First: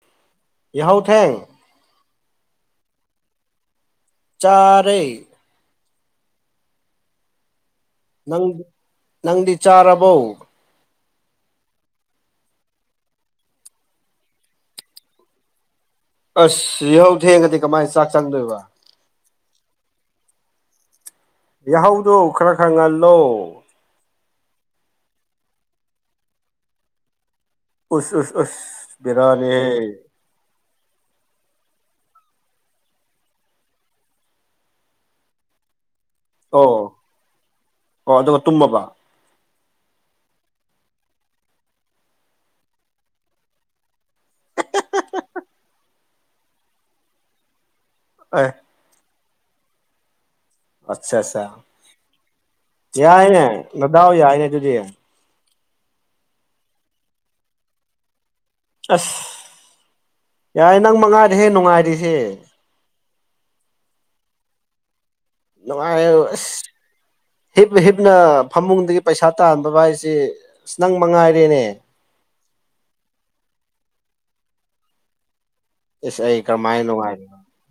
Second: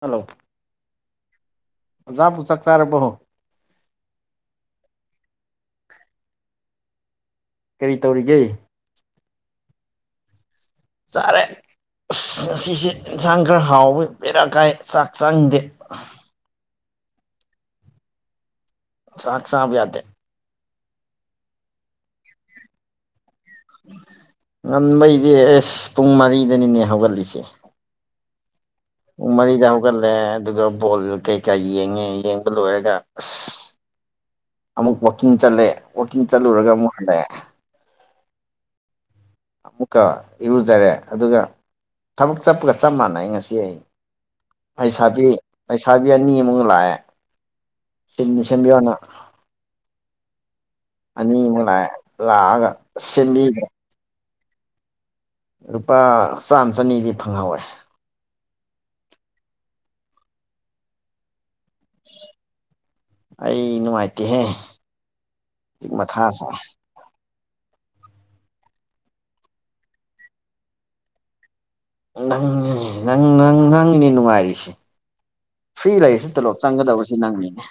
hello ꯌꯥꯍꯧ ꯊꯦꯡ ꯑꯣꯖꯥꯕꯨ ꯆꯥꯛ ꯆꯥꯔꯕꯣ ꯆꯥꯔꯦ ꯀꯔꯤ ꯅꯪ ꯇꯧꯔꯤꯒꯦ ꯅꯪꯗꯤ ꯆꯥꯔꯕꯣ ꯆꯥꯔꯦ ꯑꯁ ꯉꯁꯤꯁꯦ ꯏꯟꯁꯥꯡ ꯈꯔ ꯍꯥꯎꯕꯒꯤꯔ ꯀꯥꯏ ꯆꯥꯛ ꯆꯪꯗꯦ ꯑꯁ ꯌꯥꯍꯧ ꯊꯦꯡꯉꯗꯤ ꯀꯃꯥꯏꯅ ꯆꯥꯛ ꯆꯪꯗꯣꯏꯕ ꯆꯥꯛ ꯆꯥꯕ ꯌꯥꯗꯦ ꯌꯥꯍꯧꯗꯣ ꯈꯔ ꯈꯔ ꯉꯜꯂꯣ ꯉꯟꯕꯩꯗꯤ ꯑꯦꯁ ꯄꯨꯡ ꯃꯔꯤꯗꯅꯤꯅꯦ ꯍꯧꯒꯠꯂꯤꯁꯦ ꯎꯁ ꯑꯁ ꯑꯁ ꯃꯔꯤꯗ ꯍꯧꯒꯠꯂꯦ ꯑꯗꯨꯒ ꯕꯣꯜ ꯀꯩꯀꯥ ꯌꯦꯡꯉꯦ ꯌꯦꯡꯕ ꯂꯣꯏꯔꯒ ꯑꯁ ꯑꯃꯨꯛ ꯋꯥꯛꯀꯤꯡ ꯆꯠꯂꯦ ꯋꯥꯛꯀꯤꯡ ꯆꯠꯂꯨꯔꯒ ꯑꯃꯨꯛ ꯑꯣ ꯍꯂꯛꯑꯦ ꯑꯣ ꯑꯗꯨꯒ ꯇꯨꯝꯃꯕ ꯑꯃꯨꯛꯀ ꯏꯔꯨꯖꯔꯦ ꯑꯗꯨꯒ ꯊꯕꯛ ꯆꯠꯄꯒ ꯆꯞ ꯃꯥꯟꯅꯩ ꯉꯁꯤ ꯑꯩ ꯄꯩꯁꯥꯕꯤ ꯂꯩꯁꯥꯕꯤ ꯑꯅꯤꯃꯨꯛ ꯂꯥꯛꯑꯦ ꯁꯤꯟ ꯑꯦ ꯁꯦꯝꯕꯤꯌꯣꯅ ꯑꯆꯥ ꯆꯥ ꯑꯅꯤꯃꯨꯛ ꯂꯥꯛꯑꯦ ꯂꯥꯛꯑꯒ ꯌꯥꯏꯅꯦ ꯁꯦꯝꯕꯤꯈ꯭ꯔꯦ ꯅꯗꯥꯎ ꯌꯥꯏꯅꯦ ꯑꯗꯨꯗꯤ ꯂꯨꯄꯥ ꯆꯥꯝ ꯆꯅꯤꯗꯤ ꯐꯪꯍꯧꯋꯦ ꯑꯁ ꯌꯥꯏ ꯅꯪꯃ ꯉꯥꯏꯔꯦ ꯍꯦ ꯅꯨꯡꯉꯥꯏꯔꯤꯁꯦ ꯑꯩ ꯅꯨꯡꯉꯥꯏꯇꯦꯍꯦ ꯅꯨꯡꯉꯥꯏꯕ ꯃꯊꯥ ꯁꯥꯏ ꯏꯁ ꯍꯤꯞꯅ ꯍꯤꯞꯅ ꯐꯃꯨꯡꯗꯒꯤ ꯄꯩꯁꯥ ꯇꯥꯟꯕꯕꯥ ꯍꯥꯏꯁꯦ ꯑꯁ ꯅꯪ ꯃꯉꯥꯏꯔꯦꯅꯦ ꯅꯪꯅꯦ ꯅꯪ ꯅꯪ ꯅꯪꯅꯦ ꯅꯨꯡꯉꯥꯏꯔꯤꯁꯦ ꯐ꯭ꯔꯤ ꯑꯦꯁ ꯂꯩꯔꯤꯁꯨ ꯑꯩ ꯇꯣꯂꯣꯞ ꯀꯔꯝꯍꯥꯏꯅ ꯆꯪꯒꯗꯕꯁꯤ ꯅꯨꯡꯉꯥꯏꯔꯤꯅꯣ ꯅꯪꯅꯤꯅꯦ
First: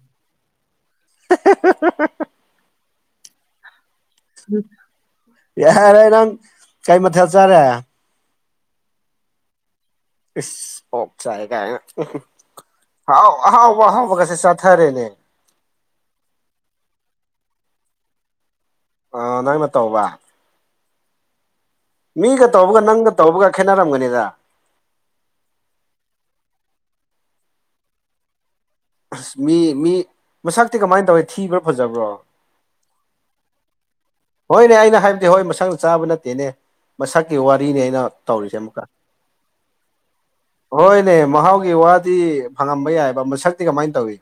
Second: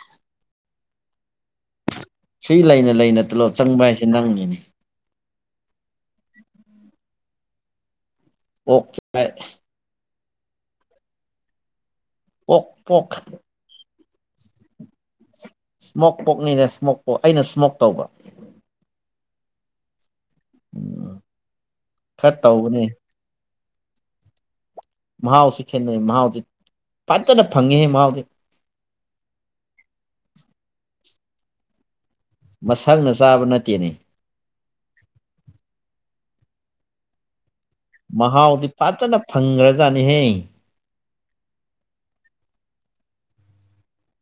ꯐꯔꯤ ꯂꯩꯅ ꯂꯩꯅ ꯇꯣꯂꯣ ꯆꯪꯕ ꯍꯥꯏꯁꯦ ꯌꯥꯔꯦ ꯅꯪ ꯀꯩ ꯃꯊꯦꯜ ꯆꯥꯔꯦ ꯑꯣꯛ ꯆꯥꯏ ꯏꯁ ꯑꯣꯞ ꯆꯥꯏ ꯀꯥꯏꯅ ꯑꯣꯛ ꯄꯣꯛ ꯑꯍꯥꯎ ꯑꯍꯥꯎꯕ ꯑꯍꯥꯎꯕ ꯀꯁꯦ ꯆꯥꯊꯔꯦꯅꯦ ꯏꯁꯃꯣꯛ ꯄꯣꯛꯅꯤꯅꯦ ꯏꯁꯃꯣꯛ ꯄꯣꯛ ꯑꯩꯅ ꯏꯁꯃꯣꯛ ꯇꯧꯕ ꯑ ꯅꯪꯅ ꯇꯧꯕ ꯎꯝ ꯈꯔ ꯃꯤꯒ ꯇꯧꯕꯒ ꯇꯧꯕꯅꯦ ꯅꯪꯒ ꯇꯧꯕꯒ ꯈꯦꯠꯅꯔꯝꯒꯅꯤꯗ ꯃꯍꯥꯎꯁꯤ ꯈꯦꯠꯅꯩ ꯃꯍꯥꯎꯁꯦ ꯐꯖꯅ ꯐꯪꯉꯦ ꯃꯍꯥꯎꯁꯦ ꯑꯁ ꯃꯤ ꯃꯤ ꯃꯁꯛꯇꯤ ꯀꯃꯥꯏꯅ ꯇꯧꯏꯤ ꯊꯤꯕ꯭ꯔꯥ ꯐꯖꯕ꯭ꯔꯣ ꯃꯁꯛꯅ ꯆꯥꯕ ꯅꯠꯇꯦꯅꯦ ꯍꯣꯏꯅꯦ ꯑꯩꯅ ꯍꯥꯏꯕꯗꯤ ꯍꯣꯏ ꯃꯁꯥꯛꯅ ꯆꯥꯕ ꯅꯠꯇꯦꯅꯦ ꯃꯁꯛꯀꯤ ꯋꯥꯔꯤꯅꯤ ꯑꯩꯅ ꯇꯧꯔꯤꯁꯦ ꯃꯍꯥꯎꯗꯤ ꯑꯃꯨꯛꯀ ꯐꯖꯅ ꯐꯪꯈ꯭ꯔꯖꯥꯠꯅꯤꯍꯦ ꯍꯣꯏꯅꯦ ꯃꯍꯥꯎꯒꯤ ꯋꯥꯗꯤ ꯐꯪꯉꯝꯕ ꯌꯥꯏꯕ ꯃꯁꯛꯇꯤ ꯀꯃꯥꯏꯅ ꯇꯧꯏ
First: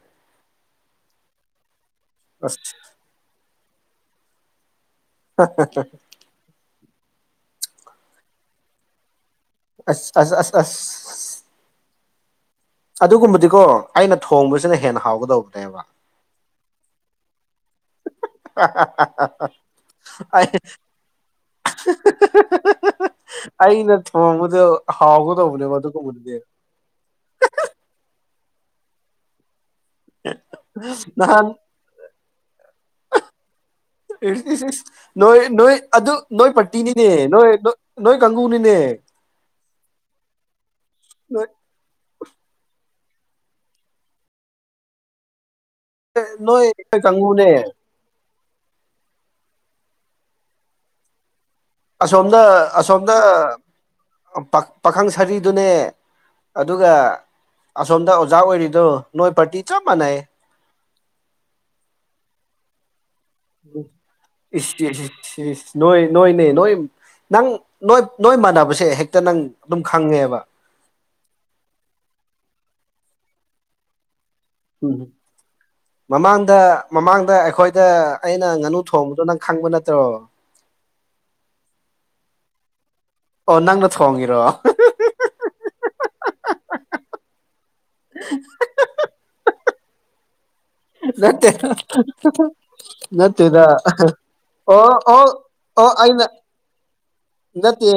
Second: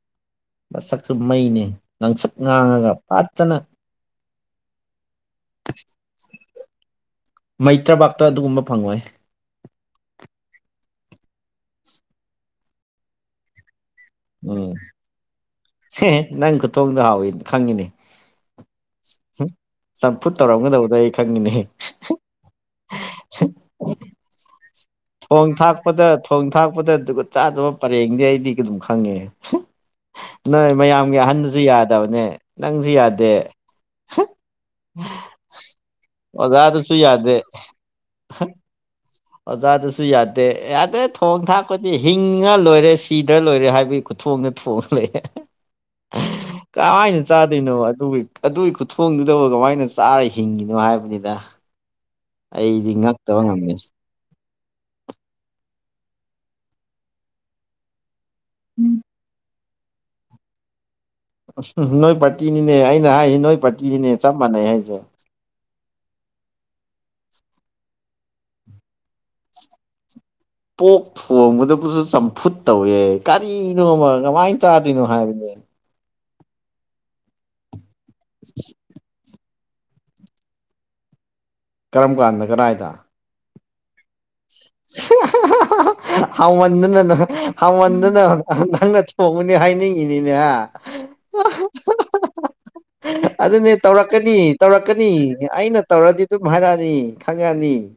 ꯃꯁꯛꯁꯨ ꯃꯩꯅꯦ ꯉꯥꯡꯁꯛ ꯉꯥꯡꯉꯒ ꯐꯖꯅ ꯍꯥ-ꯍꯥ-ꯍꯥ ꯃꯩꯇ꯭ꯔꯕꯥꯛꯇ ꯑꯗꯨꯒꯨꯝꯕ ꯐꯪꯉꯣꯏ ꯑ ꯑ ꯑ ꯑꯁ ꯑꯗꯨꯒꯨꯝꯕꯗꯤꯀꯣ ꯑꯩꯅ ꯊꯣꯡꯕꯁꯤꯅ ꯍꯦꯟꯅ ꯍꯥꯎꯒꯗꯧꯕꯅꯦꯕ ꯍꯦ ꯅꯪ ꯈꯨꯠ ꯊꯣꯡꯗꯣ ꯍꯥꯎꯏ ꯈꯪꯉꯤꯅꯤ ꯆꯝꯐꯨꯠ ꯑꯩ ꯇꯧꯔꯝꯒꯗꯧꯕꯗ ꯑꯩ ꯈꯪꯉꯤꯅꯦ ꯑꯩꯅ ꯊꯣꯡꯕꯗ ꯊꯣꯡ ꯊꯥꯛꯄꯗ ꯊꯣꯡ ꯊꯥꯛꯄꯗ ꯖꯨꯒꯣꯠ ꯆꯥꯗꯕ ꯄꯔꯦꯡꯅꯦ ꯑꯩꯗꯤ ꯑꯗꯨꯝ ꯈꯪꯉꯦ ꯅꯣꯏ ꯃꯌꯥꯝꯒꯤ ꯅꯍꯥꯟ ꯑꯍꯟꯁꯤ ꯌꯥꯗꯕꯅꯦ ꯅꯪꯁꯨ ꯌꯥꯗꯦ ꯅꯣꯏ ꯅꯣꯏ ꯑꯗꯨ ꯅꯣꯏ ꯑꯣꯖꯥꯗꯨꯁꯨ ꯄꯇꯤꯅꯤꯅꯦ ꯌꯥꯗꯦ ꯅꯣꯏ ꯅꯣꯏ ꯀꯪꯕꯨꯅꯤꯅꯦ ꯑꯣꯖꯥꯗꯁꯨ ꯌꯥꯗꯦ ꯌꯥꯗꯦ ꯊꯣꯛ ꯅꯣꯏ ꯊꯥꯛ ꯂꯥꯛꯄꯗꯤ ꯍꯤꯡꯉ ꯂꯣꯏꯔꯦ ꯁꯤꯗ꯭ꯔ ꯂꯣꯏꯔꯦ ꯍꯥꯏꯕꯒꯤ ꯈꯨꯊꯣꯡꯗ ꯊꯣꯡꯂꯦ ꯅꯣꯏ ꯀꯥꯏꯅ ꯀꯥꯡꯕꯨꯅꯦ ꯆꯥꯗꯣꯏꯅꯣ ꯑꯗꯨꯕꯨ ꯑꯗꯨꯒꯤ ꯈꯨꯊꯣꯡꯗꯨꯗꯕꯨ ꯀꯃꯥꯏꯅ ꯆꯥꯔ ꯍꯤꯡꯉꯤꯅꯣ ꯍꯥꯏꯕꯅꯤꯗ ꯑꯁꯣꯝꯗ ꯑꯩꯗꯤ ꯑꯁꯣꯝꯗ ꯉꯛꯇꯕ ꯉꯝꯃꯦ ꯄ- ꯄꯥꯈꯪ ꯁꯥꯔꯤꯗꯨꯅꯦ ꯑꯗꯨꯒ ꯑꯁꯣꯝꯗ ꯑꯣꯖꯥ ꯑꯣꯏꯔꯤꯗꯣ ꯎꯝ ꯅꯣꯏ ꯄꯥꯔꯇꯤ ꯆꯞ ꯃꯥꯟꯅꯩ ꯎ ꯅꯣꯏ ꯄꯥꯔꯇꯤꯅꯤꯅꯦ ꯑꯩꯅ ꯍꯥꯏꯁꯤ ꯅꯣꯏ ꯄꯥꯔꯇꯤꯁꯤꯅꯦ ꯆꯞ ꯃꯥꯟꯅꯩ ꯍꯥꯏꯁꯦ ꯁꯤ ꯅꯣꯏ ꯅꯣꯏ ꯅꯣꯏ ꯅꯣꯏ ꯅꯪ ꯅꯣꯏ ꯅꯣꯏ ꯃꯥꯟꯅꯕꯁꯦ ꯍꯦꯛꯇ ꯅꯪ ꯑꯗꯨꯝ ꯈꯪꯉꯦꯕ ꯄꯣꯛ ꯊꯣꯡꯕꯗꯕꯨꯁꯨ ꯆꯝꯐꯨꯠ ꯇꯧꯋꯦ ꯀꯔꯤꯅꯣꯃ ꯀꯃꯥꯏꯅ ꯎꯝ ꯆꯥꯗꯣꯏꯅꯣ ꯍꯥꯏꯕꯅꯦ ꯃꯃꯥꯡꯗ ꯃꯃꯥꯡꯗ ꯑꯩꯈꯣꯏꯗ ꯑꯩꯅ ꯉꯥꯅꯨ ꯊꯣꯡꯕꯗꯣ ꯅꯪ ꯈꯪꯕ ꯅꯠꯇ꯭ꯔꯣ ꯀꯔꯝ ꯀꯥꯟꯗ ꯀꯗꯥꯏꯗ ꯑꯣ ꯅꯪꯅ ꯊꯣꯡꯉꯤꯔꯣ ꯍꯥꯎꯃꯟꯗꯅ ꯅꯪ ꯍꯥꯎꯃꯟꯗꯅ ꯅꯪ ꯅ ꯊꯣꯡꯉꯗꯤ ꯍꯥꯏꯅꯤꯡꯢꯅꯤꯅꯦ ꯍꯥ ꯅꯠꯇꯦꯗ ꯅꯠꯇꯦꯗ ꯑꯣ ꯑꯣ ꯑꯦ ꯑꯩꯅ ꯇꯧꯔꯗꯤ ꯑꯗꯨꯝ ꯍꯥꯏꯔꯛꯑꯅꯤ ꯈꯪꯉꯅꯤ ꯅꯠꯇꯦ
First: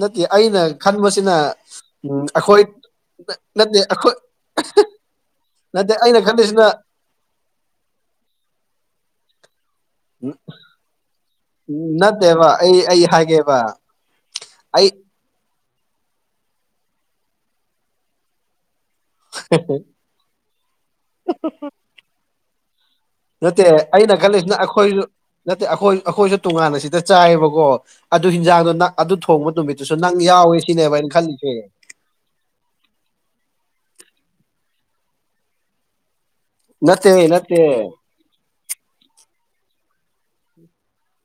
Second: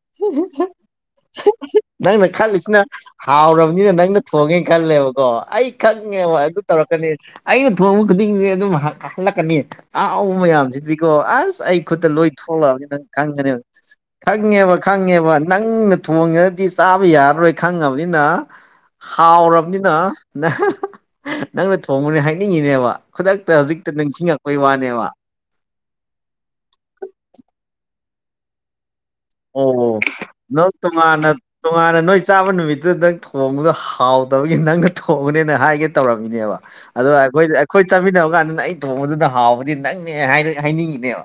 ꯅꯠꯇꯦ ꯑꯩꯅ ꯈꯟꯕꯁꯤꯅ ꯎꯝ ꯅꯪꯅ ꯑꯩꯈꯣꯏ ꯈꯜꯂꯤꯁꯤꯅ ꯅꯠꯇꯦ ꯍꯥꯎꯔꯕꯅꯤꯅ ꯑꯩꯈꯣꯏ ꯅꯪꯅ ꯊꯣꯡꯉꯦ ꯈꯜꯂꯦꯕꯀꯣ ꯑꯩ ꯅꯠꯇꯦ ꯑꯩꯅ ꯈꯪꯉꯦꯕ ꯑꯗꯨ ꯈꯜꯂꯤꯁꯤꯅ ꯇꯧꯔꯛꯀꯅꯤ ꯑꯩꯅ ꯊꯣꯡꯕ ꯈꯨꯗꯤꯡꯁ ꯑꯗꯨꯝ ꯍꯜꯂꯛꯀꯅꯤ ꯑꯍꯥꯎꯕ ꯃꯌꯥꯝꯁꯤꯗꯤꯀꯣ ꯑꯁ ꯑꯩ ꯈꯨꯠꯇ ꯂꯣꯏ ꯅꯠꯇꯦꯕ ꯑꯩ ꯊꯣꯛꯂꯛꯑꯕꯅꯤ ꯑꯩ ꯅꯪ ꯍꯥꯏꯒꯦꯕ ꯈꯪꯒꯅꯦꯕ ꯈꯪꯉꯦꯕ ꯑꯩ ꯈꯪꯉꯦꯕ ꯅꯪꯅ ꯊꯣꯡꯈꯔ꯭ꯗꯤ ꯆꯥꯕ ꯌꯥꯔꯔꯣꯏ ꯈꯪꯉꯕꯅꯤꯅ ꯍꯥꯎꯔꯕꯅꯤꯅ ꯅꯪ ꯅꯪꯅ ꯊꯣꯡꯕꯅꯦ ꯍꯥꯏꯅꯤꯡꯉꯤꯅꯦꯕ ꯈꯨꯗꯛꯇ ꯅꯠꯇꯦ ꯍꯧꯖꯤꯛꯇ ꯑꯩꯅ ꯈꯜꯂꯤꯁꯤꯅ ꯅꯤꯡꯁꯤꯡꯉꯛꯄꯩ ꯑꯩꯈꯣꯏꯁꯨ ꯋꯥꯅꯦꯕ ꯅꯠꯇꯦ ꯑꯩꯈꯣꯏ ꯑꯩꯈꯣꯏꯁꯨ ꯇꯣꯉꯥꯟꯅ ꯁꯤꯗ ꯆꯥꯏꯌꯦꯕꯀꯣ ꯑꯗꯨ ꯍꯤꯟꯖꯥꯡꯗꯣ ꯑꯗꯨ ꯊꯣꯡꯕ ꯅꯨꯃꯤꯠꯇꯨꯁꯨ ꯑꯣ ꯅꯪ ꯌꯥꯎꯋꯦ ꯁꯤꯅꯦꯕ ꯑꯩꯅ ꯇꯣꯉꯥꯟꯅ ꯈꯜꯂꯤꯁꯦ ꯇꯣꯉꯥꯟꯅ ꯅꯣꯏ ꯆꯥꯕ ꯅꯨꯃꯤꯠꯇꯨꯗ ꯅꯪ ꯊꯣꯡꯕꯗꯣ ꯍꯥꯎꯇꯕꯒꯤ ꯅꯪꯅ ꯊꯣꯡꯕꯅꯦꯅ ꯍꯥꯏꯒꯦ ꯇꯧꯔꯝꯃꯤꯅꯦꯕ ꯑꯗꯣ ꯅꯠꯇꯦ ꯑꯩꯈꯣꯏ ꯅꯠꯇꯦ ꯑꯩꯈꯣꯏ ꯆꯥꯃꯤꯟꯅꯕ ꯀꯥꯟꯗ ꯅ ꯑꯩ ꯊꯣꯡꯕꯗꯨꯗ ꯍꯥꯎꯕꯗꯤ ꯅꯪꯅꯦ ꯍꯥꯏꯅꯤꯡꯉꯤꯅꯦꯕ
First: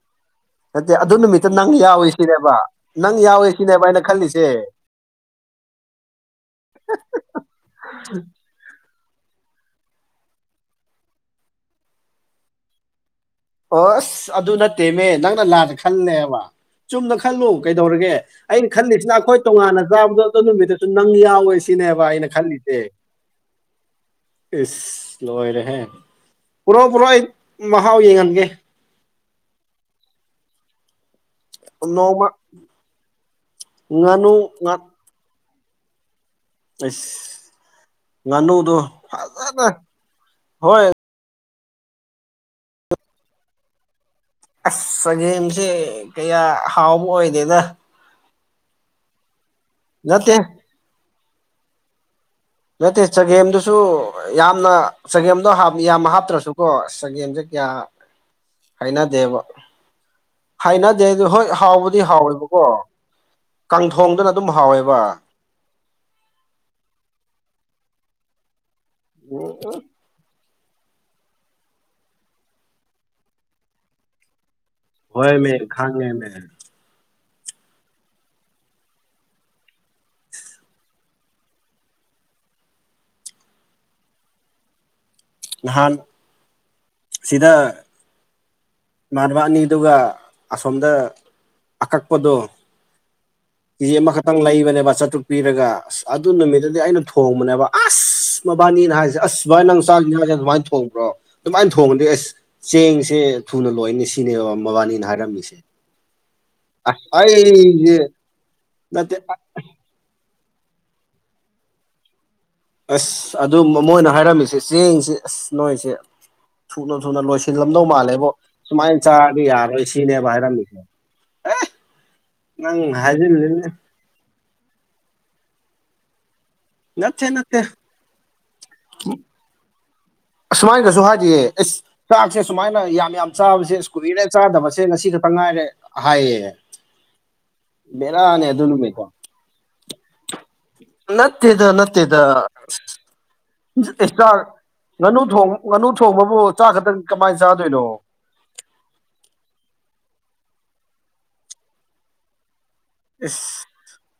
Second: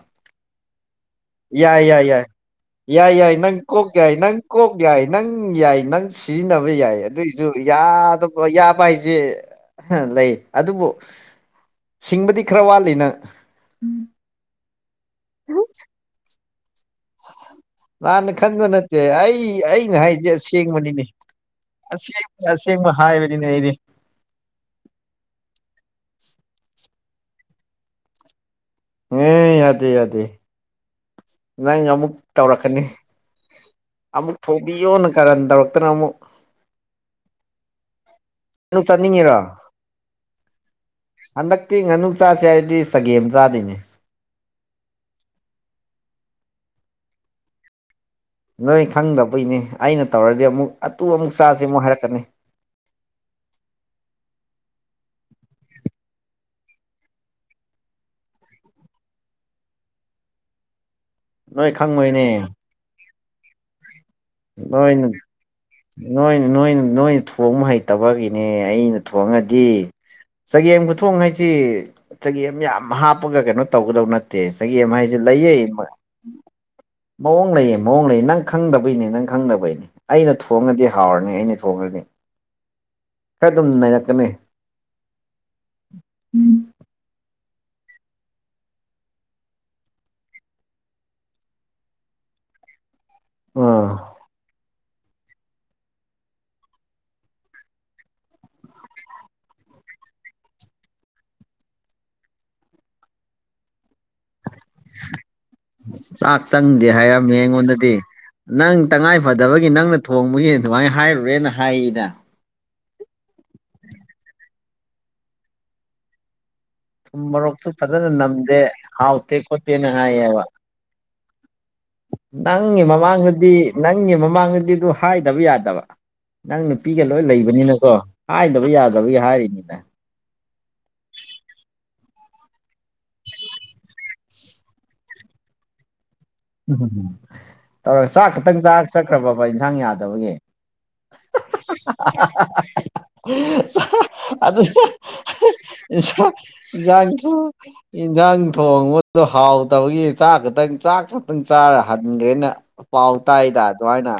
ꯅꯠꯇꯦ ꯑꯗꯨ ꯅꯨꯃꯤꯠꯇꯣ ꯅꯪ ꯌꯥꯏ ꯌꯥꯏ ꯌꯥꯏ ꯌꯥꯎꯋꯤꯁꯤꯅꯦꯕ ꯌꯥꯏ ꯌꯥꯏ ꯅꯪ ꯀꯣꯛ ꯌꯥꯏ ꯅꯪ ꯀꯣꯛ ꯌꯥꯏ ꯅꯪ ꯌꯥꯏ ꯅꯪ ꯁꯤꯖꯤꯟꯅꯕ ꯌꯥꯏ ꯑꯗꯨꯏ ꯌꯥꯗꯕ ꯌꯥꯕ ꯍꯥꯏꯁꯦ ꯂꯩ ꯑꯗꯨꯕꯨ ꯁꯤꯡꯕꯗꯤ ꯈꯔ ꯋꯥꯠꯂꯤ ꯅꯪ ꯑꯣ ꯑꯁ ꯑꯗꯨ ꯅꯠꯇꯦꯃꯦ ꯅꯪꯅ ꯂꯥꯟꯅ ꯈꯜꯂꯦꯕ ꯆꯨꯝꯅ ꯈꯜꯂꯨ ꯀꯩꯗꯧꯔꯒꯦ ꯂꯥꯟꯅ ꯈꯟꯕ ꯑꯩꯅ ꯅꯠꯇꯦ ꯈꯜꯂꯤꯁꯤꯅ ꯑꯩꯈꯣꯏ ꯑꯩ ꯇꯣꯉꯥꯟꯅ ꯑꯩꯅ ꯆꯥꯕꯗꯣ ꯍꯥꯏꯁꯦ ꯑꯗꯨꯅꯨꯃꯤꯠꯇꯁꯨ ꯑꯁꯦꯡꯕꯅꯤꯅꯦ ꯅꯪ ꯌꯥꯎꯋꯦ ꯁꯤꯅꯦꯕ ꯑꯩꯅ ꯑꯁꯦꯡꯕ ꯈꯜꯂꯤꯁꯦ ꯑꯁꯦꯡꯕ ꯍꯥꯏꯔꯅꯤꯅꯦ ꯑꯩꯗꯤ ꯏꯁ ꯂꯣꯏꯔꯦꯍꯦ ꯄꯨꯔꯥ ꯄꯔꯥ ꯃꯍꯥꯎ ꯌꯦꯡꯉꯝꯒꯦ ꯍꯦ ꯌꯥꯗꯦ ꯌꯥꯗꯦ ꯅꯪ ꯑꯃꯨꯛ ꯅꯣꯡꯃ ꯇꯧꯔꯛꯀꯅꯤ ꯉꯥꯅꯨ ꯑꯃꯨꯛ ꯉꯥ ꯊꯣꯛꯤꯌꯣꯅ ꯀꯔꯟ ꯇꯧꯔꯛꯇꯅ ꯑꯃꯨꯛ ꯑ [inaudible] ꯅꯪ ꯆꯠꯅꯤꯡꯉꯤꯔꯣ ꯍꯣꯏ ꯍꯟꯗꯛꯇꯤ ꯉꯥꯅꯨ ꯆꯥꯥꯁꯦ ꯍꯥꯏꯔꯗꯤ ꯆꯒꯦꯝ ꯆꯥꯗꯣꯏꯅꯦ ꯑꯁ ꯆꯒꯦꯝꯁꯦ ꯀꯌꯥ ꯍꯥꯎꯕ ꯑꯣꯏꯗꯦꯗ ꯅꯣꯏ ꯈꯪꯗꯕꯩꯅꯦ ꯑꯩꯅ ꯅꯠꯇꯦ ꯇꯧꯔꯗꯤ ꯑꯃꯨꯛ ꯑꯗꯨ ꯑꯃꯨꯛ ꯆꯥꯁꯦ ꯑꯃꯨꯛ ꯍꯥꯏꯔꯛꯀꯅꯤ ꯅꯠꯇꯦ ꯆꯒꯦꯝꯗꯨꯁꯨ ꯌꯥꯝꯅ ꯆꯒꯦꯝꯗꯣ ꯌꯥꯝ ꯍꯥꯞꯇ꯭ꯔꯁꯨꯀꯣ ꯆꯒꯦꯝꯁꯦ ꯀꯌꯥ ꯍꯩꯅꯗꯦꯕ ꯍꯥꯏꯅꯗꯦ ꯑꯗꯨ ꯍꯣꯏ ꯅꯣꯏ ꯍꯥꯎꯕꯗꯤ ꯈꯪꯉꯣꯏꯅꯦ ꯍꯥꯎꯋꯦꯕꯀꯣ ꯀꯥꯡꯊꯣꯡꯗ ꯅꯠꯇ ꯅꯣꯏꯅ ꯅꯣꯏ ꯅꯣꯏꯅ ꯅꯣꯏꯅ ꯊꯣꯡꯕ ꯍꯩꯇꯕꯒꯤꯅꯦ ꯑꯩꯅ ꯊꯣꯡꯉꯗꯤ ꯆꯒꯦꯝ ꯈꯨꯊꯣꯡ ꯍꯥꯏꯁꯤ ꯆꯒꯦꯝ ꯌꯥꯝ ꯍꯥꯞꯄꯒ ꯀꯩꯅꯣ ꯇꯧꯒꯗꯧ ꯅꯦ ꯗꯦ ꯆꯒꯦꯝ ꯍꯥꯏꯁꯦ ꯂꯩꯌꯦ ꯍꯣꯏꯃꯦ ꯈꯩꯃꯦ ꯃꯑꯣꯡ ꯂꯩꯌꯦ ꯃꯑꯣꯡ ꯂꯩꯌꯦ ꯅꯪ ꯈꯪꯗꯕꯩꯅꯦ ꯅꯪ ꯈꯪꯅꯕꯩꯅꯤ ꯑꯩꯅ ꯊꯣꯡꯉꯗꯤ ꯍꯥꯎꯔꯅꯤ ꯑꯩꯅ ꯊꯣꯡꯉꯅꯤ ꯈꯔ ꯑꯗꯨꯝ ꯅꯩꯅꯅꯥꯔꯛꯀꯅꯤ ꯂꯍꯥꯟ ꯁꯤꯗ ꯏꯃꯥꯟꯅꯕꯅꯤ ꯑꯗꯨꯒ ꯑꯁꯣꯝꯗ ꯑꯀꯛꯄꯗꯣ ꯏꯦ ꯑꯣ ꯑꯃꯈꯛꯇꯪ ꯂꯩꯏꯕꯅꯦ ꯆꯥꯨ ꯄꯤꯔꯒ ꯑꯁ ꯑꯗꯨ ꯅꯨꯃꯤꯠꯇꯨꯗꯤ ꯑꯩꯅ ꯊꯣꯡꯕꯅꯦꯕ ꯑꯁ ꯃꯕꯥꯅꯤꯅ ꯍꯥꯏꯁꯦ ꯑꯁ ꯚꯥꯏꯅ ꯅꯪ ꯆꯆꯥ ꯅꯥꯁꯦ ꯑꯗꯨꯃꯥꯏꯅ ꯊꯣꯡꯕ꯭ꯔꯣ ꯑꯗꯨꯃꯥꯏꯅ ꯊꯣꯡꯉꯗꯤ ꯑꯁ ꯆꯦꯡꯁꯦ ꯊꯨꯅ ꯂꯣꯏꯅꯤ ꯁꯤ ꯁꯤꯅꯦꯕ ꯃꯕꯥꯅꯤꯅ ꯍꯥꯏꯔꯝꯃꯤꯁꯦ ꯆꯥꯛ ꯆꯪꯗꯦ ꯑ ꯍꯥꯏꯔꯝꯃꯦ ꯑꯩꯉꯣꯟꯗꯗꯤ ꯑꯩꯁꯦ ꯅꯪ ꯅꯠꯇꯦ ꯇꯉꯥꯏ ꯐꯗꯕꯒꯤ ꯑꯩꯒꯤ ꯅꯪꯅ ꯊꯣꯡꯕꯒꯤ ꯑꯗꯨꯃꯥꯏꯅ ꯍꯥꯏꯔꯨꯔꯦꯅ ꯍꯥꯏꯌꯦꯗ ꯑꯁ ꯑꯗꯨ ꯃꯣꯏꯅ ꯍꯥꯏꯔꯝꯃꯤꯁꯦ ꯆꯦꯡꯁꯤ ꯑꯁ ꯅꯣꯏꯁꯦ ꯊꯨꯅ ꯊꯨꯝ ꯊꯨꯅ ꯃꯣꯔꯣꯛꯁꯨ ꯂꯣꯏꯁꯤꯜꯂꯝꯗꯧ ꯐꯖꯅ ꯃꯥꯜꯂꯦꯕꯣ ꯅꯝꯗꯦ ꯁꯨꯃꯥꯏꯅ ꯍꯥꯎꯇꯦ ꯆꯥꯔꯗꯤ ꯌꯥꯔꯣꯏ ꯈꯣꯠꯇꯦꯅ ꯁꯤꯅꯦꯕ ꯍꯥꯏꯌꯦꯕ ꯍꯥꯏꯔꯝꯃꯤꯁꯦ ꯑꯦ ꯅꯪ ꯅꯪꯒꯤ ꯃꯃꯥꯡꯗꯗꯤ ꯍꯥꯏꯖꯤꯜꯂꯤꯅꯦ ꯅꯪ ꯅꯪꯒꯤ ꯃꯃꯥꯡꯗꯗꯤ ꯑꯗꯨ ꯍꯥꯏꯗꯕ ꯌꯥꯗꯕ ꯅꯪ ꯅꯨꯄꯤꯒ ꯂꯣꯏ ꯅꯠꯇꯦ ꯅꯠꯇꯦ ꯂꯩꯕꯅꯤꯅꯀꯣ ꯍꯥꯏꯗꯕ ꯌꯥꯗꯕꯒꯤ ꯍꯥꯏꯔꯤꯅꯤꯅꯦ ꯑꯁꯨꯃꯥꯏꯅꯁꯨ ꯍꯥꯏꯔꯤꯑꯦ ꯏꯁ ꯆꯥꯛꯁꯦ ꯁꯨꯃꯥꯏꯅ ꯌꯥꯝ ꯌꯥꯝ ꯆꯥꯕꯁꯦ ꯏꯁ ꯀꯨꯕꯤꯅ ꯆꯥꯗꯕꯁꯦ ꯉꯁꯤ ꯈꯛꯇ ꯉꯥꯏꯔꯦ ꯍꯥꯏꯌꯦ ꯎꯝꯝ ꯑ ꯆꯥꯛ ꯕꯦꯔꯥꯅꯦ ꯈꯛꯇꯪ ꯑꯗꯨ ꯆꯥꯛ ꯅꯨꯃꯤꯠꯇꯣ ꯆꯠꯈ꯭ꯔꯕꯕ ꯏꯟꯁꯥꯡ ꯌꯥꯗꯕꯒꯤ ꯅꯠꯇꯦꯗ ꯅꯠꯇꯦꯗ ꯑꯦꯁꯇꯥ ꯑꯗꯨ ꯉꯥꯅꯨ ꯊꯣꯡ ꯉꯥꯅꯨ ꯏꯟꯁꯥꯡ ꯊꯣꯡꯕꯕꯨ ꯆꯥ ꯈꯛꯇꯪ ꯏꯟꯖꯥꯡ ꯀꯃꯥꯏꯅ ꯊꯣꯡ ꯆꯥꯗꯣꯏꯅꯣ ꯏꯟꯖꯥꯡ ꯊꯣꯡꯕꯗꯣ ꯍꯥꯎꯇꯕꯒꯤ ꯆꯥꯛ ꯈꯛꯇꯪ ꯆꯥꯛ ꯈꯛꯇꯪ ꯆꯥꯔ ꯍꯟꯈ꯭ꯔꯦꯅ ꯄꯥꯎ ꯏꯁ ꯇꯥꯏꯗ ꯑꯗꯨꯥꯏꯅ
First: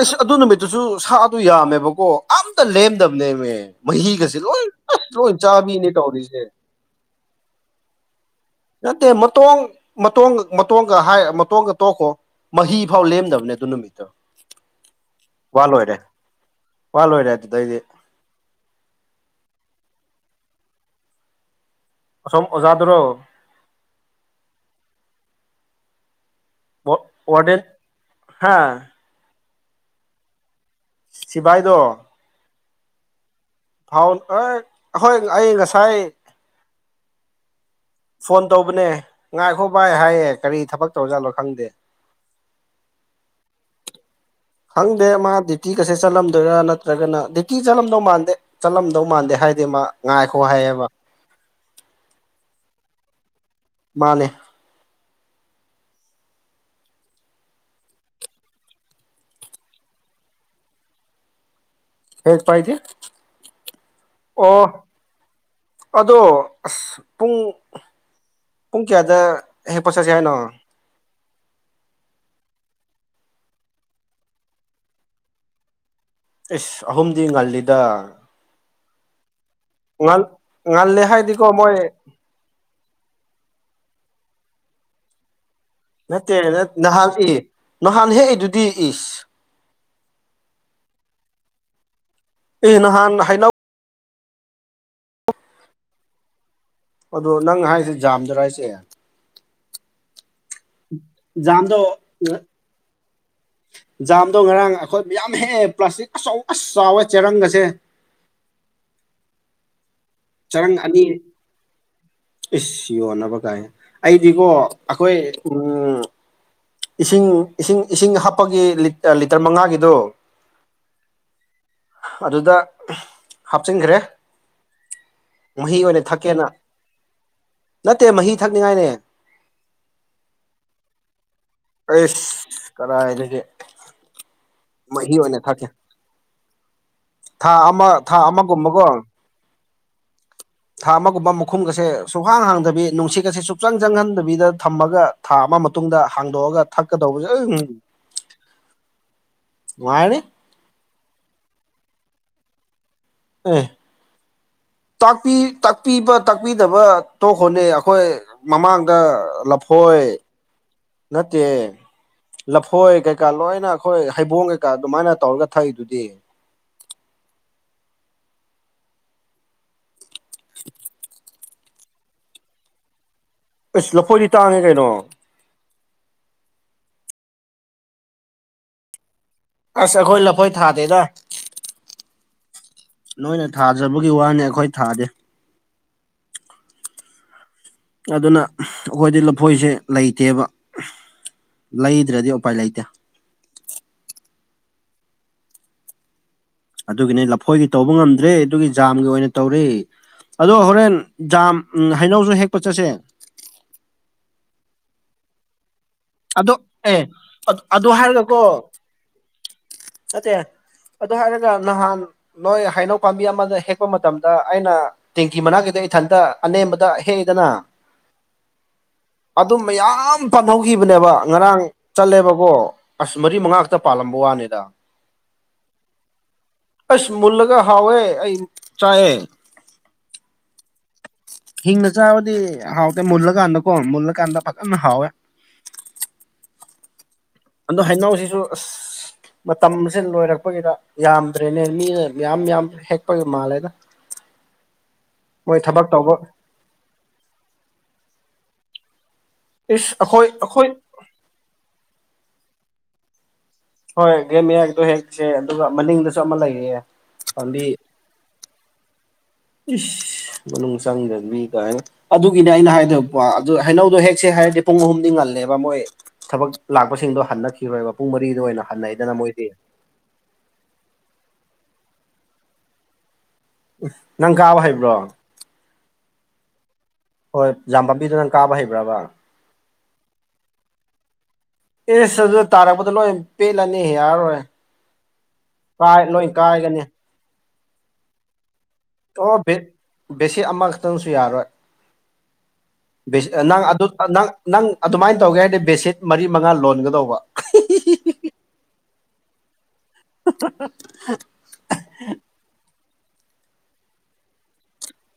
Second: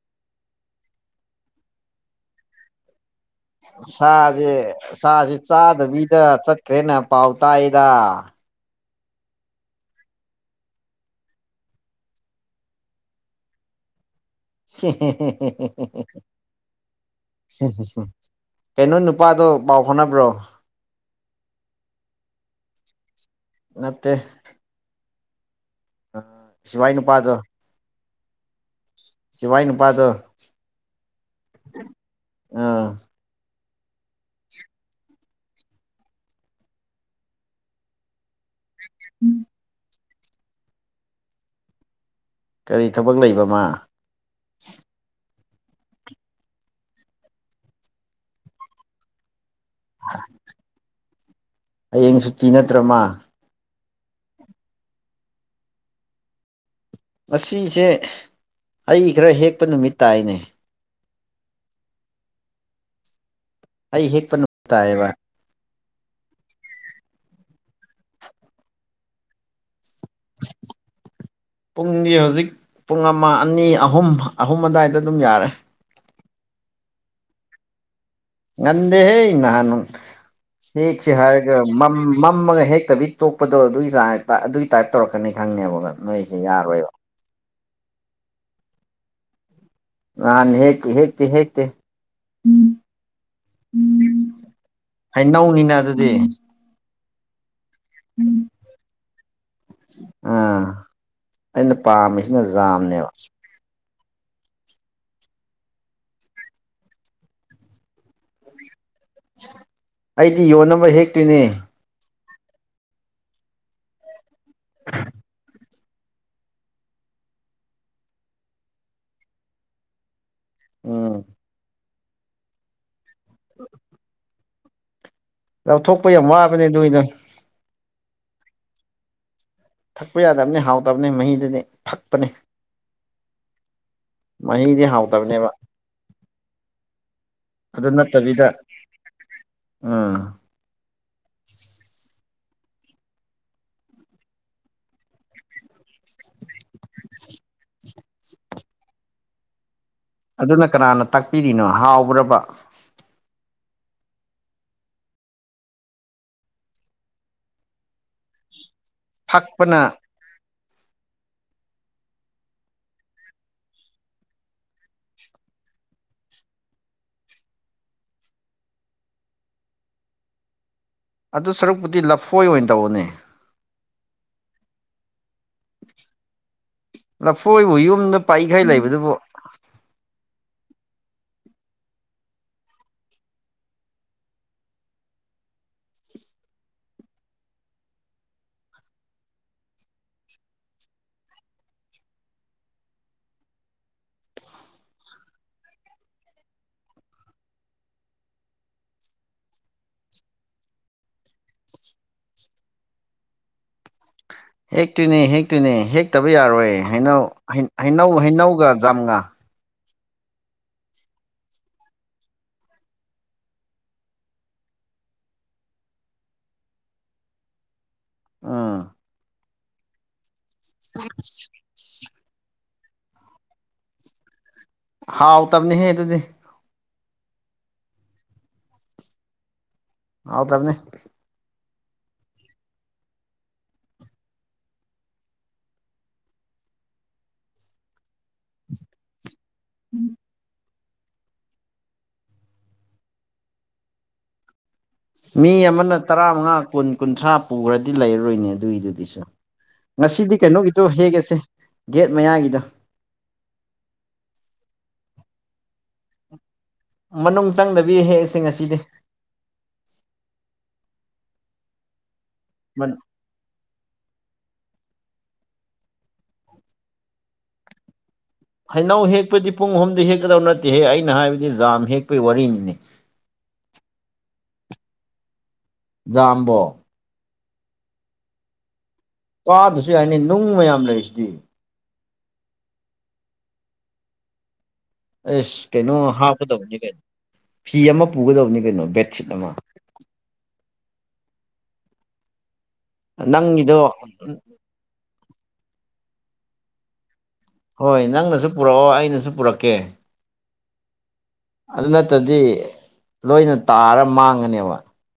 ꯑꯁ ꯑꯗꯨ ꯅꯨꯃꯤꯠꯇꯨꯁꯨ ꯁꯥ ꯑꯗꯨ ꯌꯥꯝꯃꯦꯕꯀꯣ ꯑꯝꯇ ꯂꯦꯝꯗꯕꯅꯦꯕ ꯁꯥꯁꯦ ꯁꯥꯁꯦ ꯆꯥꯕꯤꯅꯦ ꯆꯥꯗꯕꯤꯗ ꯇꯧꯔꯤꯁꯦ ꯆꯠꯈ꯭ꯔꯦꯅ ꯄꯥꯎ ꯇꯥꯛꯗ ꯅꯠꯇꯦ ꯃꯇꯣꯡ ꯃꯇꯣꯡ ꯃꯇꯣꯟꯒ ꯍꯥꯏ ꯃꯇꯣꯟꯒ ꯇꯣꯛꯈꯣ ꯃꯍꯤ ꯐꯥꯎ ꯂꯦꯝꯗꯕꯅꯦ ꯑꯗꯨ ꯅꯨꯃꯤꯠꯇꯣ ꯍꯨꯡ ꯋꯥ ꯂꯣꯏꯔꯦ ꯋꯥ ꯂꯣꯏꯔꯦ ꯑꯗꯨꯗꯩꯗꯤ ꯍꯨꯪ ꯀꯩꯅꯣ ꯅꯨꯄꯥꯗꯣ ꯄꯥꯎ ꯐꯥꯎꯅꯕ꯭ꯔꯣ ꯑꯁꯣꯝ ꯑꯣꯖꯥꯗꯨꯔꯣ ꯅꯠꯇꯦ ꯑꯥ ꯋꯥ ꯋꯥꯔꯗꯦꯟꯠ ꯍꯥꯥ ꯁꯤꯚꯏ ꯅꯨꯄꯥꯗꯣ ꯁꯤꯚꯏꯗꯣ ꯑꯥ ꯐꯥꯎ ꯑꯩꯣꯏ ꯑꯩ ꯉꯁꯥꯏ ꯐꯣꯟ ꯇꯧꯕꯅꯦ ꯉꯥꯏꯈꯣ ꯚꯥꯏ ꯍꯥꯏꯌꯦ ꯀꯔꯤ ꯊꯕꯛ ꯇꯧꯖꯥꯠꯂꯣ ꯈꯪꯗꯦ ꯀꯔꯤ ꯊꯕꯛ ꯂꯩꯕꯃ ꯍꯪꯗꯦ ꯃꯥ ꯗ꯭ꯌꯨꯇꯤ ꯀꯁꯦ ꯆꯠꯂꯝꯗꯣꯏꯔꯥ ꯅꯠꯇ꯭ꯔꯒꯅ ꯗ꯭ꯌꯨꯇꯤ ꯆꯠꯂꯝꯗꯧ ꯃꯥꯟꯗꯦ ꯆꯠꯂꯝꯗꯧ ꯃꯥꯟꯗꯦ ꯍꯥꯏꯦ ꯏꯕꯦꯝꯃ ꯉꯥꯏꯈꯣ ꯍꯥꯏꯌꯦꯕ ꯍꯌꯦꯡ ꯁꯨꯇꯤ ꯅꯠꯇ꯭ꯔꯃ ꯃꯥꯅꯦ ꯉꯁꯤꯁꯦ ꯑꯩ ꯈꯔ ꯍꯦꯛꯄ ꯅꯨꯃꯤꯠ ꯇꯥꯏꯅꯦ ꯍꯦꯛꯇ ꯄꯥꯏꯠꯇ ꯑꯩ ꯍꯦꯛꯄ ꯅꯨꯃꯤꯠ ꯇꯥꯏꯌꯦꯕ ꯑꯗꯣ ꯑꯁ ꯄꯨꯡ ꯄꯨꯡ ꯀꯌꯥꯗ ꯍꯦꯛꯄ ꯆꯠꯁꯤ ꯍꯥꯏꯅꯣ [unintelligible] ꯄꯨꯡꯗꯤ ꯍꯧꯖꯤꯛ ꯄꯨꯡ ꯑꯃ ꯑꯅꯤ ꯑꯍꯨꯝ ꯑꯍꯨꯝ ꯑꯗꯨꯋꯥꯏꯗ ꯑꯗꯨꯝ ꯌꯥꯔꯦ ꯑꯦꯁ ꯑꯍꯨꯝꯗꯤ ꯉꯜꯂꯤꯗ ꯉꯟꯗꯦ ꯍꯦ ꯅꯍꯥꯟ ꯉꯜ ꯉꯜꯂꯦ ꯍꯦꯛꯁꯦ ꯍꯥꯏꯗꯤꯀꯣ ꯍꯥꯢꯔꯒ ꯃꯣꯏ ꯃꯥꯝ ꯃꯝꯃꯒ ꯍꯦꯛꯇꯕꯤ ꯇꯣꯛꯄꯗꯣ ꯑꯗꯨꯒꯤ ꯑꯗꯨꯒꯤ ꯇꯥꯏꯞ ꯇꯧꯔꯛꯀꯅꯤ ꯈꯪꯉꯦꯕ ꯅꯠꯇꯦ ꯅꯣꯏꯁꯦ ꯌꯥꯔꯣꯏꯕ ꯅꯍꯥꯟ ꯏ ꯅꯍꯥꯟ ꯍꯦꯛꯏꯗꯨꯗꯤ ꯏꯁ ꯅꯍꯥꯟ ꯍꯦꯛꯇꯦ ꯍꯦꯛꯇꯦ ꯍꯦꯛꯇꯦ ꯑꯦ ꯅꯍꯥꯟ ꯍꯩꯅꯧ ꯍꯩꯅꯧꯅꯤꯅ ꯑꯗꯨꯗꯤ ꯑꯗꯣ ꯅꯪ ꯍꯥꯏꯁꯦ ꯖꯝꯗ꯭ꯔꯥ ꯍꯥꯏꯁꯦ ꯑꯥ ꯑꯩꯅ ꯖꯥꯝꯗꯣ ꯄꯥꯝꯃꯤꯁꯤꯅ ꯖꯥꯝꯅꯦꯕ ꯖꯥꯝꯗꯣ ꯉꯔꯥꯡ ꯑꯩꯈꯣꯏ ꯃꯌꯥꯝ ꯍꯦ ꯄ꯭ꯂꯥꯁꯇꯤꯛ ꯑꯆꯧ ꯑꯁ ꯆꯥꯎꯋꯦ ꯆꯦꯔꯥꯡꯒꯁꯦ ꯑꯩꯗꯤ ꯆꯔꯪ ꯌꯣꯟꯅꯕ ꯑꯅꯤ ꯍꯦꯛꯇꯣꯏꯅꯦ ꯏꯁ ꯌꯣꯟꯅꯕ ꯀꯥꯏ ꯑꯩꯗꯤꯀꯣ ꯑꯩꯈꯣꯏ ꯎꯝ ꯏꯁꯤꯡ ꯏꯁꯤꯡ ꯏꯁꯤꯡ ꯍꯥꯞꯄꯒꯤ ꯂꯤꯇꯔ ꯃꯉꯥꯒꯤꯗꯣ ꯎꯝ ꯑꯗꯨꯗ ꯍꯥꯞꯆꯤꯟꯈ꯭ꯔꯦ ꯃꯍꯤ ꯑꯣꯏꯅ ꯂꯧꯊꯣꯛꯄ ꯌꯥꯝ ꯊꯛꯀꯦꯅ ꯋꯥꯕꯅꯦ ꯑꯗꯨꯏ ꯅꯪ ꯅꯠꯇꯦ ꯃꯍꯤ ꯊꯛꯅꯤꯡꯉꯥꯏꯅꯦ ꯊꯛꯄ ꯌꯥꯗꯕꯅꯤ ꯍꯥꯎꯇꯕꯅꯤ ꯃꯍꯤꯗꯨꯗꯤ ꯐꯛꯄꯅꯦ ꯑꯩꯁ ꯀꯔꯥꯏꯗꯒꯤ ꯃꯍꯤꯗꯤ ꯍꯥꯎꯇꯕꯅꯦꯕ ꯊꯛꯀꯦ ꯊꯥ ꯑꯃ ꯊꯥ ꯑꯃꯒꯨꯝꯕꯒꯣ ꯑꯥ ꯊꯥ ꯑꯃꯒꯨꯝꯕ ꯃꯈꯨꯝꯒꯁꯦ ꯁꯨꯛꯍꯥꯡ ꯍꯥꯡꯗꯕꯤ ꯅꯨꯡꯁꯤꯠꯀꯁꯦ ꯁꯨꯡꯆꯪ ꯆꯪꯍꯟꯗꯕꯤꯗ ꯊꯝꯃꯒ ꯊꯥ ꯑꯃ ꯃꯇꯨꯡꯗ ꯍꯥꯡꯗꯣꯛꯑꯒ ꯊꯛꯀꯗꯧꯕ ꯅꯨꯡꯉꯥꯏꯔꯅꯤ ꯑꯗꯨꯅ ꯀꯅꯥꯅ ꯇꯥꯛꯄꯤꯔꯤꯅꯣ ꯍꯥꯎꯕ꯭ꯔꯕ ꯑꯦ ꯄꯤ ꯇꯥꯛꯄꯤꯕ ꯇꯥꯛꯄꯤꯗꯕ ꯇꯣꯛꯈꯣꯅꯦ ꯑꯩꯈꯣꯢ ꯃꯃꯥꯡꯗ ꯐꯛꯄꯅ ꯂꯐꯣꯏ ꯅꯠꯇꯦ ꯂꯐꯣꯏ ꯀꯩꯀꯥ ꯂꯣꯏꯅ ꯑꯩꯈꯣꯏ ꯍꯩꯕꯣꯡ ꯀꯩꯀꯥ ꯑꯗꯨꯃꯥꯏꯅ ꯇꯧꯔꯒ ꯊꯥꯛꯏꯗꯨꯗꯤ ꯑꯗꯨꯣ ꯁꯔꯨꯛꯄꯨꯗꯤ ꯂꯐꯣꯏ ꯑꯣꯏꯅ ꯇꯧꯅꯦ ꯑꯁ ꯂꯐꯣꯏꯗꯤ ꯇꯥꯡꯉꯦ ꯀꯩꯅꯣ ꯂꯐꯣꯏꯕꯨ ꯌꯨꯝꯗ ꯄꯩꯈꯩ ꯂꯩꯕꯗꯨꯕꯨ ꯑꯁ ꯑꯩꯈꯣꯏ ꯂꯐꯣꯏ ꯊꯥꯗꯦꯗ ꯅꯣꯏꯅ ꯊꯥꯖꯕꯒꯤ ꯋꯥꯅꯦ ꯑꯩꯈꯣꯏ ꯊꯥꯗꯦ ꯑꯗꯨꯅ ꯑꯩꯈꯣꯏꯗꯤ ꯂꯐꯣꯏꯁꯦ ꯂꯩꯇꯦꯕ ꯂꯩꯗ꯭ꯔꯗꯤ ꯎꯄꯥꯏ ꯂꯩꯇꯦ ꯑꯗꯨꯒꯤꯅꯦ ꯂꯐꯣꯏꯒꯤ ꯇꯧꯕ ꯉꯝꯗ꯭ꯔꯦ ꯑꯗꯨꯒꯤ ꯖꯥꯝꯒꯤ ꯑꯣꯏꯅ ꯇꯧꯔꯦ ꯑꯗꯣ ꯍꯣꯔꯦꯟ ꯖꯥꯝ ꯍꯩꯅꯧꯁꯨ ꯍꯦꯛꯄ ꯆꯠꯁꯦ ꯍꯦꯛꯇꯣꯏꯅꯦ ꯍꯦꯛꯇꯣꯏꯅꯦ ꯍꯦꯛꯇꯕ ꯑꯗꯣ ꯌꯥꯔꯣꯏ ꯑꯦ ꯍꯩꯅꯧ ꯑꯗꯨ ꯍꯩꯅꯧ ꯍꯥꯏꯔꯒꯀꯣ ꯍꯩꯅꯧꯒ ꯖꯥꯝꯒ ꯅꯠꯇꯦ ꯑꯗꯨ ꯍꯥꯏꯔꯒ ꯅꯍꯥꯟ ꯅꯣꯏ ꯍꯩꯅꯧ ꯄꯥꯝꯕꯤ ꯑꯃꯗ ꯍꯦꯛꯄ ꯃꯇꯝꯗ ꯑꯩꯅ ꯇꯦꯡꯀꯤ ꯃꯅꯥꯛ ꯀꯤꯗ ꯏꯊꯟꯇ ꯑꯅꯦꯝꯕꯗ ꯍꯦꯛꯏꯗꯅ ꯎꯝ ꯑꯗꯨ ꯃꯌꯥꯝ ꯄꯥꯟꯍꯧꯈꯤꯕꯅꯦꯕ ꯉꯔꯥꯡ ꯆꯠꯂꯦꯕꯀꯣ ꯑꯁ ꯃꯔꯤ ꯃꯉꯥꯛꯇ ꯄꯥꯜꯂꯝꯕ ꯋꯥꯅꯤꯗ ꯍꯥꯎꯇꯕꯅꯤꯍꯦ ꯑꯗꯨꯗꯤ ꯑꯁ ꯃꯨꯂꯒ ꯍꯥꯎꯌꯦꯑꯩ ꯆꯥꯥꯢꯌꯧ ꯍꯥꯎꯇꯕꯅꯦ ꯍꯤꯡꯅ ꯆꯥꯕꯗꯤ ꯍꯥꯎꯇꯦ ꯃꯨꯜꯂꯀꯥꯟꯗꯀꯣ ꯃꯨꯜꯂꯀꯥꯟꯗ ꯐꯖꯅ ꯍꯥꯎꯋꯦ ꯑꯗꯣ ꯍꯩꯅꯥꯎꯁꯤꯁꯨ ꯑꯁ ꯃꯇꯝꯁꯦ ꯂꯣꯏꯔꯛꯄꯒꯤꯗ ꯌꯥꯝꯗ꯭ꯔꯦꯅꯦ ꯃꯤꯅ ꯌꯥꯝ ꯌꯥꯝ ꯍꯦꯛꯄꯒꯤ ꯃꯥꯜꯂꯦꯗ ꯃꯤ ꯃꯣꯏ ꯊꯕꯛ ꯑꯃꯅ ꯇꯧꯕ ꯇꯔꯥꯃꯉꯥ ꯀꯨꯟ ꯀꯨꯟꯊ꯭ꯔꯥ ꯄꯨꯈ꯭ꯔꯗꯤ ꯂꯩꯔꯔꯣꯏꯅꯦ ꯑꯗꯨꯏꯗꯨꯗꯤꯁꯨ ꯏꯁ ꯑꯩꯈꯣꯏ ꯉꯁꯤꯗꯤ ꯑꯩꯈꯣꯏ ꯀꯩꯅꯣꯒꯤꯗꯣ ꯍꯦꯛꯒꯁꯦ ꯒꯦꯠ ꯃꯌꯥꯒꯤꯗꯣ ꯍꯣꯏ ꯒꯦꯝ ꯃꯌꯥꯏꯗꯣ ꯍꯦꯛꯁꯦ ꯑꯗꯨꯒ ꯃꯅꯤꯡꯗꯁꯨ ꯑꯃ ꯂꯩꯌꯦ ꯃꯅꯨꯡ ꯆꯪꯗꯕꯤ ꯍꯦꯛꯁꯦ ꯉꯁꯤꯗꯤ ꯃꯅꯨꯡ ꯆꯪꯗꯅꯤ ꯀꯥꯏꯅ ꯑꯗꯨꯒꯤꯅꯦ ꯑꯩꯅ ꯍꯥꯏꯗꯣ ꯑꯗꯨ ꯍꯩꯅꯧꯗꯣ ꯍꯦꯛꯁꯦ ꯍꯥꯏꯔꯗꯤ ꯄꯨꯡ ꯑꯍꯨꯝꯗꯤ ꯉꯜꯂꯦꯕ ꯃꯣꯏ ꯊꯕꯛ ꯂꯥꯛꯄꯁꯤꯡꯗꯣ ꯍꯟꯅꯈꯤꯔꯣꯏꯕ ꯄꯨꯡ ꯃꯔꯤꯗ ꯑꯣꯏꯅ ꯍꯩꯅꯧ ꯍꯟꯅꯩꯗꯅ ꯃꯣꯏꯗꯤ ꯍꯦꯛꯄꯗꯤ ꯄꯨꯡ ꯑꯍꯨꯝꯗꯤ ꯍꯦꯛꯀꯗꯕ ꯅꯠꯇꯦꯍꯦ ꯑꯩꯅ ꯍꯥꯏꯕꯗꯤ ꯖꯥꯝ ꯍꯦꯛꯄꯒꯤ ꯋꯥꯔꯤꯅꯤꯅꯦ ꯎ ꯅꯪ ꯀꯥꯕ ꯍꯩꯕ꯭ꯔꯣ ꯖꯝꯕꯣ ꯍꯣꯏ ꯖꯥꯝ ꯄꯥꯝꯕꯤꯗꯨ ꯅꯪ ꯀꯥꯕ ꯍꯩꯕ꯭ꯔꯕ ꯀꯥꯗꯔꯁꯨ ꯌꯥꯏꯅꯦ ꯅꯨꯡ ꯃꯌꯥꯝ ꯂꯩꯁꯤꯗꯤ ꯑꯦꯁ ꯑꯗꯨ ꯇꯥꯔꯛꯄꯗ ꯂꯣꯏ ꯄꯦꯜꯂꯅꯤ ꯌꯥꯔꯔꯣꯏ ꯑꯁ ꯀꯩꯅꯣ ꯀꯥꯏ ꯂꯣꯏ ꯍꯥꯞꯀꯗꯕꯅꯤ ꯀꯥꯏꯒꯅꯤ ꯀꯩꯅꯣ ꯐꯤ ꯑꯃ ꯄꯨꯒꯗꯕꯅꯤ ꯀꯩꯅꯣ ꯕꯦꯠꯁꯤꯠ ꯑꯣ ꯑꯃ ꯕꯦꯁꯤꯠ ꯑꯃꯈꯛꯇꯪꯁꯨ ꯌꯥꯔꯣꯏ [inaudible] ꯅꯪ ꯅꯪꯒꯤꯗꯣ ꯑꯗꯨ ꯅꯪ ꯅꯪ ꯑꯗꯨꯃꯥꯏꯅ ꯇꯧꯒꯦ ꯍꯥꯏꯔꯗꯤ ꯕꯦꯁꯤꯠ ꯃꯔꯤ ꯃꯉꯥ ꯂꯣꯟꯒꯗꯧꯕ ꯍꯣꯏ ꯅꯪꯅꯁꯨ ꯄꯨꯔꯛꯑꯣ ꯑꯩꯅꯁꯨ ꯄꯨꯔꯛꯀꯦ [inaudible] ꯑꯗꯨ ꯅꯠꯇꯗꯤ ꯂꯣꯏꯅ ꯇꯥꯔ ꯃꯥꯡꯒꯅꯦꯕ